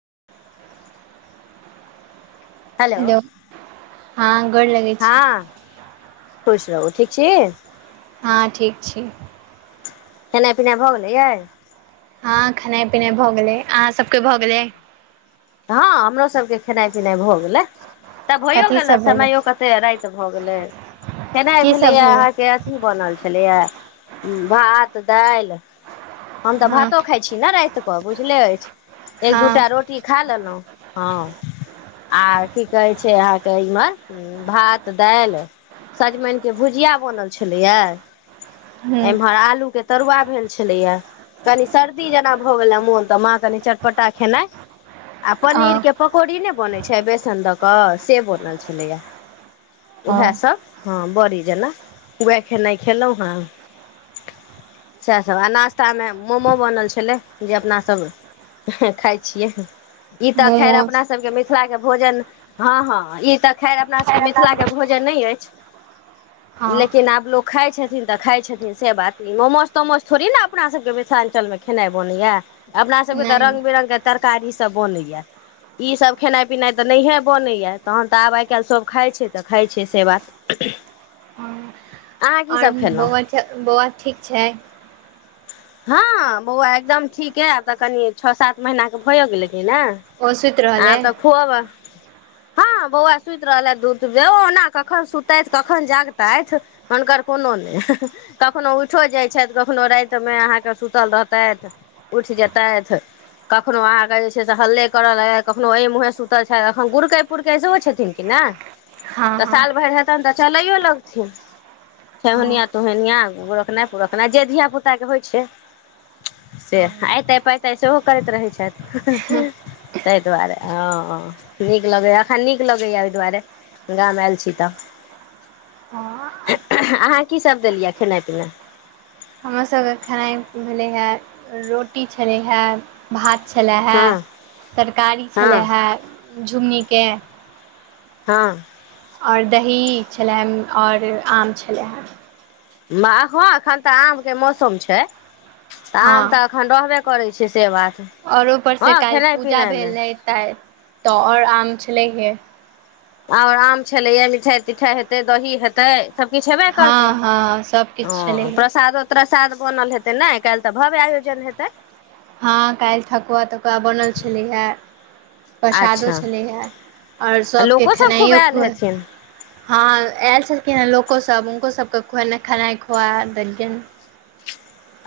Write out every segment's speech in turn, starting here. [inaudible] hello हं गोड़ लगै छी खुश रहु ठीक छी हाँ ठीक छी खेनाई पिनाई भऽ गेलै यै हाँ खेनाई पिनाई भऽ गेलै अहाँ सबके भऽ गेलै हाँ हमरो सबके खेनाय पिनाय भऽ गेलै तब भइयो कथी गेलै सब भेलै समयो कते राति भऽ गेलै खेनाई की सब भेलैए भेलै अहाँके अथी बनल छलैए भात दालि हम तऽ हँ भातो खाई छी ने रात कऽ बुझले अछि एक दू हँ टा रोटी खा लेलउ हाँ आ की कहै छै अहाँके एहिमे भात दाल सजमन के भुजिया बनल छलैया हूँ एमहर आलू के तरुआ भेल छलैया कनी सर्दी जेना भऽ गेलै मोन तऽ माँ कनि चटपटा खेनाई आ पनीर हँ के पकौड़ी नहि बनै छै बेसन दऽ कऽ से बनल छलैया हँ उएहसभ हँ बड़ी जेना उएह खेनाइ खयलहुँ हेँ सएह सभ आ नाश्तामे मोमो बनल छलै जे अपनासभ खाइ छियै ई तऽ खैर मोमोज अपना सबके मिथिला के भोजन हँ हँ ई तऽ खैर अपना सबके मिथिला के भोज न नहि अछि हँ लेकिन आब लोक खाय छथिन तऽ खाय छथिन से बात नहि मोमोज तोमोज थोड़ी ने अपना सबके मिथिलाञ्चलमे खेनाइ बनैया अपना सभके तऽ नहि रंगग बिरंगके तरकारीसभ बनैया ईसभ खेनाइ पिनाइ तऽ नहिए बनैए तहन तऽ आब आइ काल्हि सभ खाइत छै तऽ खाइत छै से बात [inaudible] अहाँ की सब आओर खेलहुँ बौआ बौआ ठीक छै हँ बौआ एकदम ठीक है आब तऽ कनि छओ सात महीना केे भइयो गेलै ने ओ सुति रहल आर अइ तऽ खुअब हँ बौआ सुति रहलथि दूध बे ओना कखन सुतथि कखन जागतथि हुनकर कोनो नहि कखनो उइठो जाइ छथि कखनो राति समय अहाँके सुतल रहतथि उठि जेतैथ कखनो अहाँके जे छै से हल्ले कर ल कखनो एहि मुंहे सुतल छथि एखन गुरकै पुरकै सेहो छथिन किने एं हँ तऽ हँ साल भरि हेतनि तऽ चलैयो लगथिन हँ ठेहुनिया तोहनिया गुरकनाइ पुरकनाइ जे धियापुताके होइ छै से हँ अयइते पइते सेहो करैत रहैत छथि ताहि दुआरे अ नीक लगैया एखन नीक लगैया ओहि दुआरे गाममे आयल छी तऽ हँ अहाँ कीसभ देलियै खेनाइ पिनाइ हमरासभके खेनाइ भेलै हें रोटी छलै हेँ भात छलय हे हँ तरकारी छलै हँ हे झुङगनीके हँ आओर दही छलय आओर आम छलय हे एखन तऽ आम के मौसम छैऽ हँ आम तऽ एखन रहबे करै छै से बात आओर हँ ऊपरसँ काल्हि खेनाइ पूजा पिनाइ मे भेल रहै तै तऽ आओर आम छलै हे आओर आम छलैएा मिठाइ तिठाइ हेतै दही हेतै सबकछु हेबे हँ करतै हँ ह सभकिछु छलै हे प्रसादो त साद बनल हेतै ने आ काल्हि तऽ भव्य आयोजन हेतै हँ काल्हि ठकुआ तकुआ बनल छलै हे प्रसादो अच्छा छलैए आओर सभकेँ लोको सब खूब खेनाइओ आयल खु ह हेथिन हँ ऐल छलखिन कि लोकोसभ हुनकोसभकेँ खुएनाइ खेनाइ खुआ देलकेय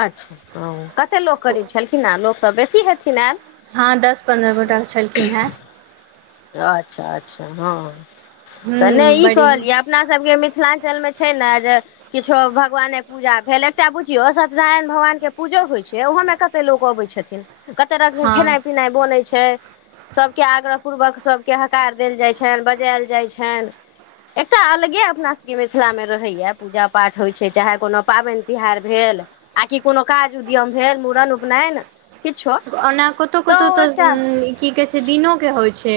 अच्छा हँ कतेक लोक करै छलखिन हे लोकसभ बेसी हेथिन एं हँ दस पन्द्रह गोटाक छलखिन हेँ अच्छा अच्छा हँ तऽ हूँ नहि ई बड़ी कहलियै अपनासभके मिथिलाञ्चलमे छै ने जे किछो भगवाने पूजा भेल एकटा बुझियौ सत्यनारायण भगवान के पूजो होइ छै वह मे कते लोग अबे छथिन कते रंग के खेनाइ हँ पिनाइ बनै छै सब के आग्रह पूर्वक सभके हकार देल जाइ छनि बजायल जाइ छनि एकटा अलगे अपना सभके मिथिलामे रहैया पूजा पाठ होइत छै चाहे कोनो पाबन तिहार भेल आ कि कोनो काज उद्यम भेल मुड़न उपनयन किछो ओना कतहु कतहु ओ तऽ एकटा की कहै छै दिनोके होइ छै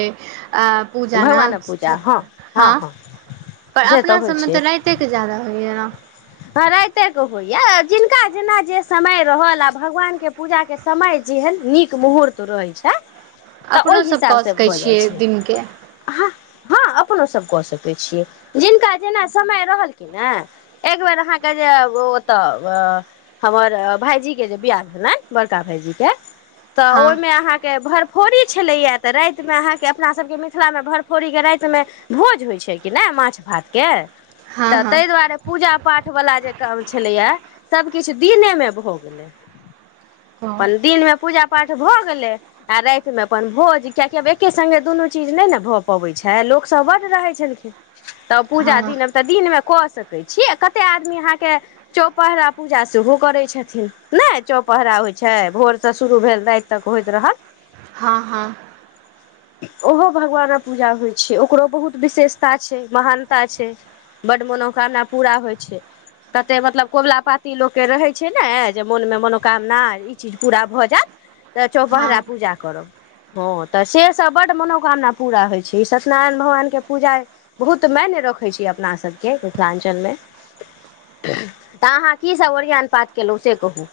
पूजा ना हँ पर से अपना होइ सबमे तऽ राइते के जदा होइय ने राते के होइया जिनका जेना जे समय रहल आ भगवान के पूजा के समय जे हे नीक मुहूर्त रहै छै तऽ ओहि अपनो सभ कऽ हिसाबसँ सकै भऽ जाइ छियै छै दिनके अ हा हँ अपनो सभ कऽ सकैत छियै जिनका जेना समय रहल कि ने एकबेर अहाँ के जे ओत हमर भायजी के जे बियाह छलनि बड़का भायईजी जी के तऽ हँ ओहिमे आहा के भरफोरी छलैया तऽ राति मे अहाँ के अपना सब के मिथिला मे भरफोरी के राति मे भोज होय छै कि नहि माछ भात के हँ तऽ हँ तहि दुआरे पूजा पाठवला जे काम छलैएा सभकिछु दिनेमे भऽ गेलै [unintelligible] अपन दिन में पूजा पाठ भ गेले आ राति मे अपन भोज कियकि आब एके संगे दुनू चीज नहि ने भऽ पबै छै लोक सब बड्ड रहै छलखिन तब पूजा हँ दिनब तऽ दिन मे कऽ स छ कते आदमी अहाँके चौपहरा पूजा सेहो करै छथिन ने चौपहरा छै भोरसँ शुरू भेल राति तक होइत रह हँ हँ ओहो भगवानक पूजा होय छै ओकरो बहुत विशेषता छै महानता छै बड्ड मनोकामना पूरा हो छै कतेक मतलब कबुला पाती लोककेँ रहै छै ने जे मोनमे मनोकामना ई चीज पूरा भऽ जायत तऽ हँ चौपहरा पूजा करब हँ तऽ से सब बड मनोकामना पूरा होइ छै ई सत्यनारायण भगवान के पूजा बहुत म ने रखै छीै अपना सबके मिथिलाञ्चल मे तऽ अहाँ कीसभ ओरियान पाठ केलहुँ से कहू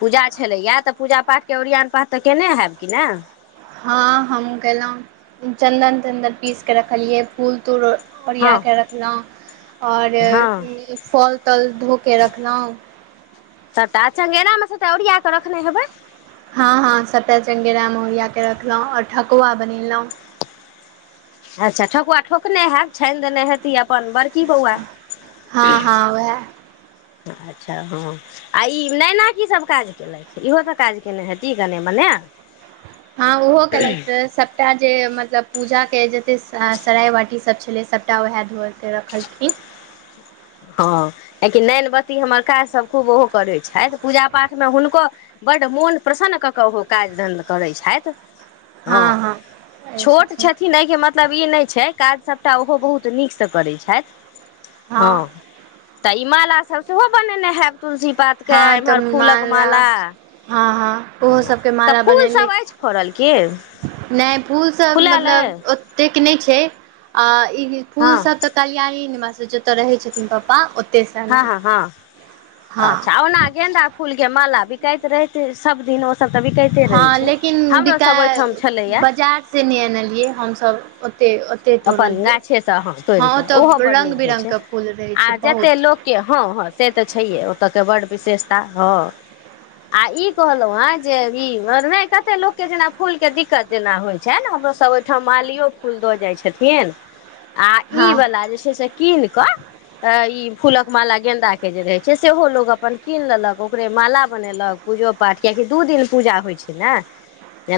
पूजा छलैए तऽ पूजा पाठके ओरियान पाठ तऽ केने हैब कि नहि हँ हम गेलहुँ चन्दन चन्दन पीसके रखलियै फूल तूल ओरिया हँ के रख लाऊं आओर हँ फल तल धोके रखलहुँ तटा च्ंगेरामे सैटा ओरिया कऽ रखने हेबै हँ हँ सभटा चङ्गेरामे ओरिया कऽ रखलहुँ आओर ठकुआ बनेलहुँ अच्छा ठकुआ ठोकने हैब छानि देने हेती अपन बड़की बौआ हँ हँ ओहे अच्छा हँ आ ई नैना कीसभ काज कयेलथि इहोसभ काज कयने हेती कने मने [unintelligible] हँ ओहो केलथि सबटा जे मतलब पूजा के जते सराय बाटीसभ छलै सभटा वएह धोे रखलखिन हँ एं की नैनबत्ती हमर काज सभ खूब ओहो करै छथि पूजा पाठमे हुनको बड मोन प्रसन्न कऽ कऽ ओहो काज धन्ध करै छथि हँ छोट छथिन एहिके मतलब ई नहि छै काज सभटा ओहो बहुत नीकसँ करैत छथि हँ तऽ ई मालासभ सेहो बनेने हैब तुलसी पात के हँ इम्हर तऽ फूलक माला हँ ओहो हँ सभके तऽ फूलसभ अछि फड़ल की नै फूल सब फुलायल अइ मतलब ओतेक नहि छै आ ई फूल हँ सब तऽ कल्यणी जतय रहै छथिन पापा हँ हँ हँ हँ अछा ओना गेंदा फूल के माला बिकाइत रहै सब दिन हँ लेकिन बिकाय ओहिठाम छलैए बाजार से नहि एनलियै हमसभ ओतेक ओतेक अपन तोड़लियै गाछेसँ तोड़ हँ कऽ ओहो ओतय बड़ रङ्ग नीक होइत छै बिरङ्गके फूल रहै छै आ जते बहुत लोकके हँ हँ से तऽ छैहे ओतऽके बड्ड विशेषता हँ आ ई कहलहु हेँ जे ई नहि कते लोकके जेना फूल के दिक्कत जेना होइत छैन मरो सब ओहिठाम मालियो फूल द जाय छथिन आ हँ ई वाला जे छै से कीन क अ ई फूलक माला गेन्दा के जे रहे छै सेहो लोग अपन कीन लेलक ओकरे माला बनेलक पूजो पाठ कियाकी दू दिन पूजा होइ छै ने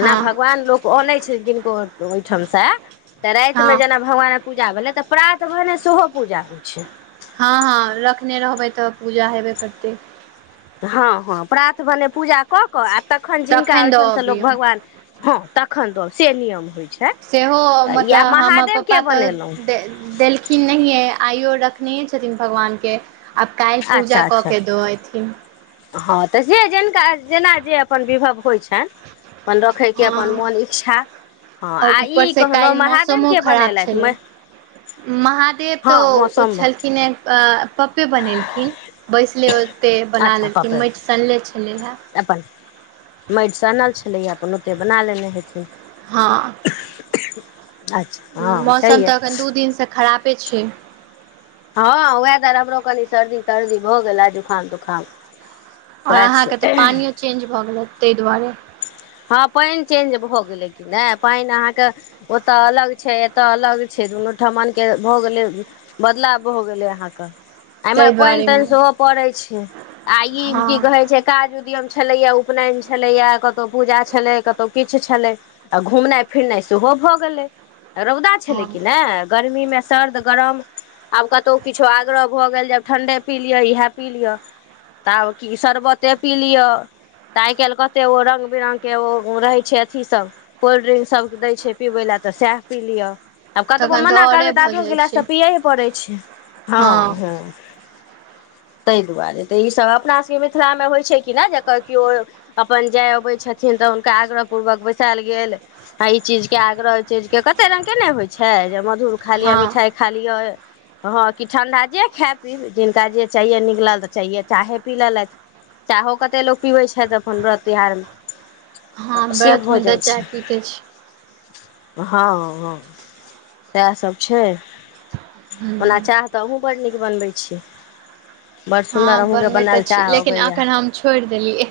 हँ भगवान लोक अनै छै किनको ओहिठाम से तऽ राति हँ मे जेना भगवानक पू जा भेलै तऽ प्रात भने सेहो पूजा होइ छै हँ हँ रखने रहबै तऽ पूजा हेबे करतै हँ हँ प्रात भने पूजा कऽ कऽ आ तखन जिनका दऽ ओहिठामसँ लोक अबियौ भगवान हँ तखन द से नियम होइ छै सेहो तऽ या मतलब हमर पप्पा महादेवके तऽ बनेलहुँ देलखिन नहिये आइयो रखनेहे छथिन भगवान के आब काल्हि पूजा अच्छा कऽ अच्छा के दऽ एथिन हँ तऽ से जिनका जेना जे अपन विभव होइ छै एं अपन रखैके हँ अपन मोन इच्छा हँ आ ई ऊपरसँ कहलहुँ काल्हि महादेव मौसमो के खराब बनेलथि छलै म महादेव तो हँ ओ मौसम छलखिने अ पप्पे बनेलखिन बैसले ओतै बना अच्छा लेलखिन पापड़ माटि सनले छलै हे मटिसँनल छलैएा अपन ओते बना लेने हेथिन हँ अच्छा हँ मौसम छैहे तऽ एखन दू दिनसँ खरापे छै हँ वेदर हमरो कनि सर्दी तर्दी भऽ गेला जुकाम तुखाम आओर अहाँके तऽ पानियो चेंज भऽ गेलै ताहि दुआरे हँ पानि चेंज भऽ गेलै क नहि पानि अहाँके ओतय अलग छै एतय अलग छै दुनू ओठमन के भऽ गेलै बदलाव भऽ गेलै अहाँके इमहर ताहि पानि तानि दुआरेमे सेहो पड़े छै आ ई हँ की कहे छै काज उद्यम छलैया उपनयन छलैया क कतहु पूजा छलै कतहु किछु छलै आ घुमनाइ फिरनाइ सेहो भऽ गेलै रौदा छलै हँ कि नहि गर्मीमे सर्द गरम आब कतहु किछो आग्रह भऽ गेल जे आब ठण्ढे पी लिअ इएह पी लिअ त आब कि शर्बते पी लियअ तऽ आइ काल्हि कते ओ रंग बिरंगग के ओ रहै छै अथी सब कोल्ड्रिंक सब दै छै पीबै लए तऽ सएह पी लियअ आब कतबो तखन मना करबै औरे तऽ भऽ आधो जाइ गिलास त छै पियैे पड़ै छै हँ हँ ह [inaudible] ताहि दुआरे तऽ ई सब अपना सबके मिथिला मे होइ छै कि न जेकर केओ अपन जाय अबै छथिन तऽ हुनका आग्रह पूर्वक बैसायल गेल आ ई चीज के आग्रह चीजके कतेक रँगके ने होइ छै जे मधुर खा लिय हँ मिठाइ खा लिय हँ कि ठण्ढा जे खाय पीब जिनका जे चाये निक लागल तऽ चाहिये चाहे पी लेलथि चाहो कते लोग पीबे छै त अपन वरत त्योहार मे हँ तऽ से भऽ व्रतमे तऽ जाइ छै चाय पीते छी हँ हँ इएहसभ छै ओना हूँ चाह तऽ अहुं बड्ड नीक बनबै छियै बड़ सुन्दर हँ अहूँके बनबैत बनाय तऽ लए छी चाह लेकिन अबैए एखन हम छोड़ि देलियै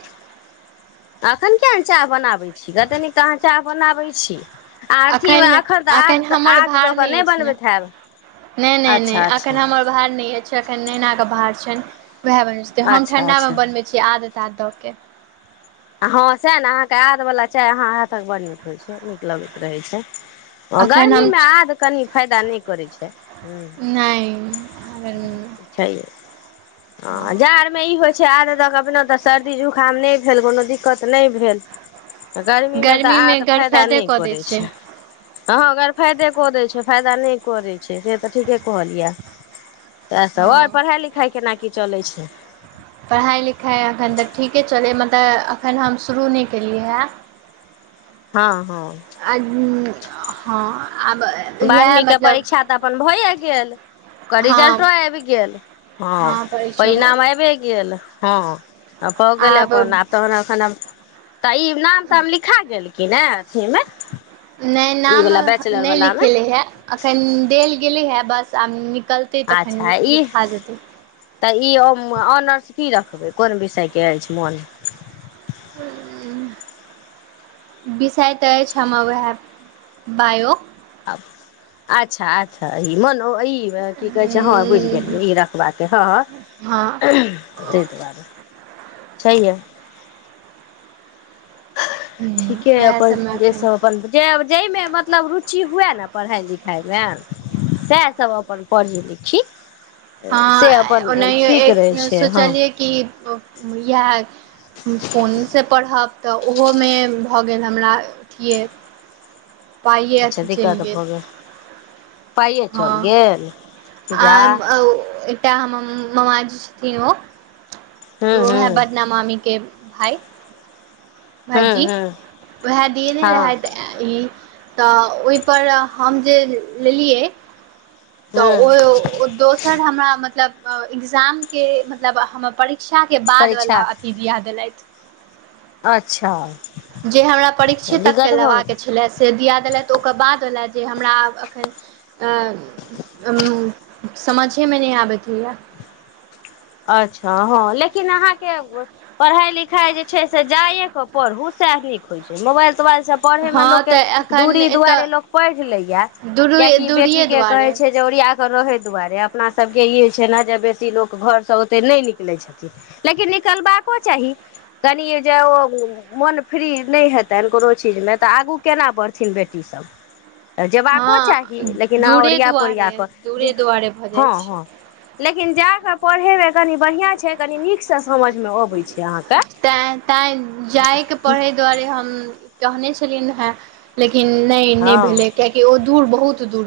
एखन किएक नहि चाह बनाबैत छी कतन कह अहाँ चाह बनाबै छी आ अथीमे एखन तऽ आ हमर आद भार दऽ कऽ नहि अछि ने बनबैत हैब नहि नहि नहि अच्छा अच्छा अखन हमर भार नहि अछि एखन नैना के भार छनि वएह बनै छैै हम अच्छा ठण्डामे अच्छा बनबै छी आद ताध दऽ के हँ सएह ने अहाँके आदवला चाय अहाँ हाथक बड नीक लगैत रहैत छै आ एखन हम गर्मीमे आद कनि फायदा नहि करै छै नहि गर्मीमे छै हँ ह जाड़ मे ई होइ छै आद तक अपने तऽ सर्दी जुकाम नहि भेल कोनो दिक्कत नहि भेल गर्मीमे तऽ आद फायदा गरफायदे नहि कऽ दै करैत छै हँ गरमी फायदे कऽ दैत छै फायदा नहि कऽ दैत छै से तऽ ठीके कहल यै अहाँ हँ तएहसभ आओर पढ़ाइ लिखाइ केना की चलै छै पढ़ाइ लिखाइ एखन तऽ ठीके चलै मतलब एखन हम शुरू नहि केलियै हए हँ हँ हाँ बारहवींके परीक्षा तऽ अपन भए गेल ओ हँ रिजल्टो आबि गेल हाँ हँ परीक्षो परिणाम आबिए गेल हाँ पऽ गेलै अपन आब तहन एखन तऽ ई नाम तऽ हम लिखा गेल कि नहि छैमे नहि नाम नहि लिखेले हे अखन देल गेलै हे बस आब न अच्छा ई तऽ ई ऑनर्स की र कोन विषयके अछि मोन [unintelligible] विषय त अछि हमर उहे बायो आब अच्छा अच्छा ई मनो ई की कहै छै हाँ बुझि गेलियै ई रखबाके हाँ हँ तहि दुआरे छैहे ठीके उएह अपन सबमे जे सब एखन अपन जहिमे मतलब रुचि हुए ने पढ़ाई लिखाइमे सएह सब अपन पढ़ी लिखी से हँ अपन ओनाहियो ठीक एक रहै छै हँ सोचलियै कि इएह फोनसे पढ़ब तऽ ओहोमे भऽ गेल हमरा अथिए पाइए अच्छा अथी चलि दिक्कत भऽ गेल पाइए चल हँ गेल आ जा एकटा हमर मामाजे छथिन ओ हूँ हूँ ओहै बदनामामी के भाई हूँ भाईजी हूँ उएह दिये ने हँ रहैत ई तऽ ओहिपर हम जे लेलियै तऽ हूँ ओ दोसर हमरा मतलब एग्जाम के मतलब हमर परी शिक्षा के बाद परीक्षा वाला अथी दिया देलथि अच्छा जे हमरा परीक्षे तक के दिक्कत भऽ लेबा गेल के छलै से दिया देलथिन ओकर बाद बाला आ जे एखन हमरा उ समझे मे नहि आबैत यै अच्छा हाँ लेकिन अहाँके पढ़ाई लिखाई जे छै से जाइएके पढ़ू सएह नीक होइ छै मोबाइल तोबाइलसे पढ़ेमे हँ लोकके तऽ एखन दूरी एतय दुआरे लोक पढ़ि लैय दूर कियाकि बेटी दूरिए के कहे दुआरे छै जे ओरिया रहे दुआरे अपना सब के इ छै ने जे बेटी लोक घर से ओतेक नहि निकलै छथिन लेकिन निकलबाको चाही कनिये जे ओ मोन फ्री नहि हेतन कोनो चीजमे तऽ आगू केना बढ़थिन बेटी सब जेबाको चाही हँ लेकिन अहाँ दूरे ओरिया दुआरे पोरिया कऽ दूरे जे दुआरे भऽ जाइ हाँ हाँ छै लेकिन जा कऽ पढ़ेमे कनि बढ़ियाॅं छै कनी नीक तैं तैं जायके पढ़ै दुआरे हम कहने छलियिन हे लेकिन नहि ने हँ भेले कियाकी ओ दूर बहुत दूर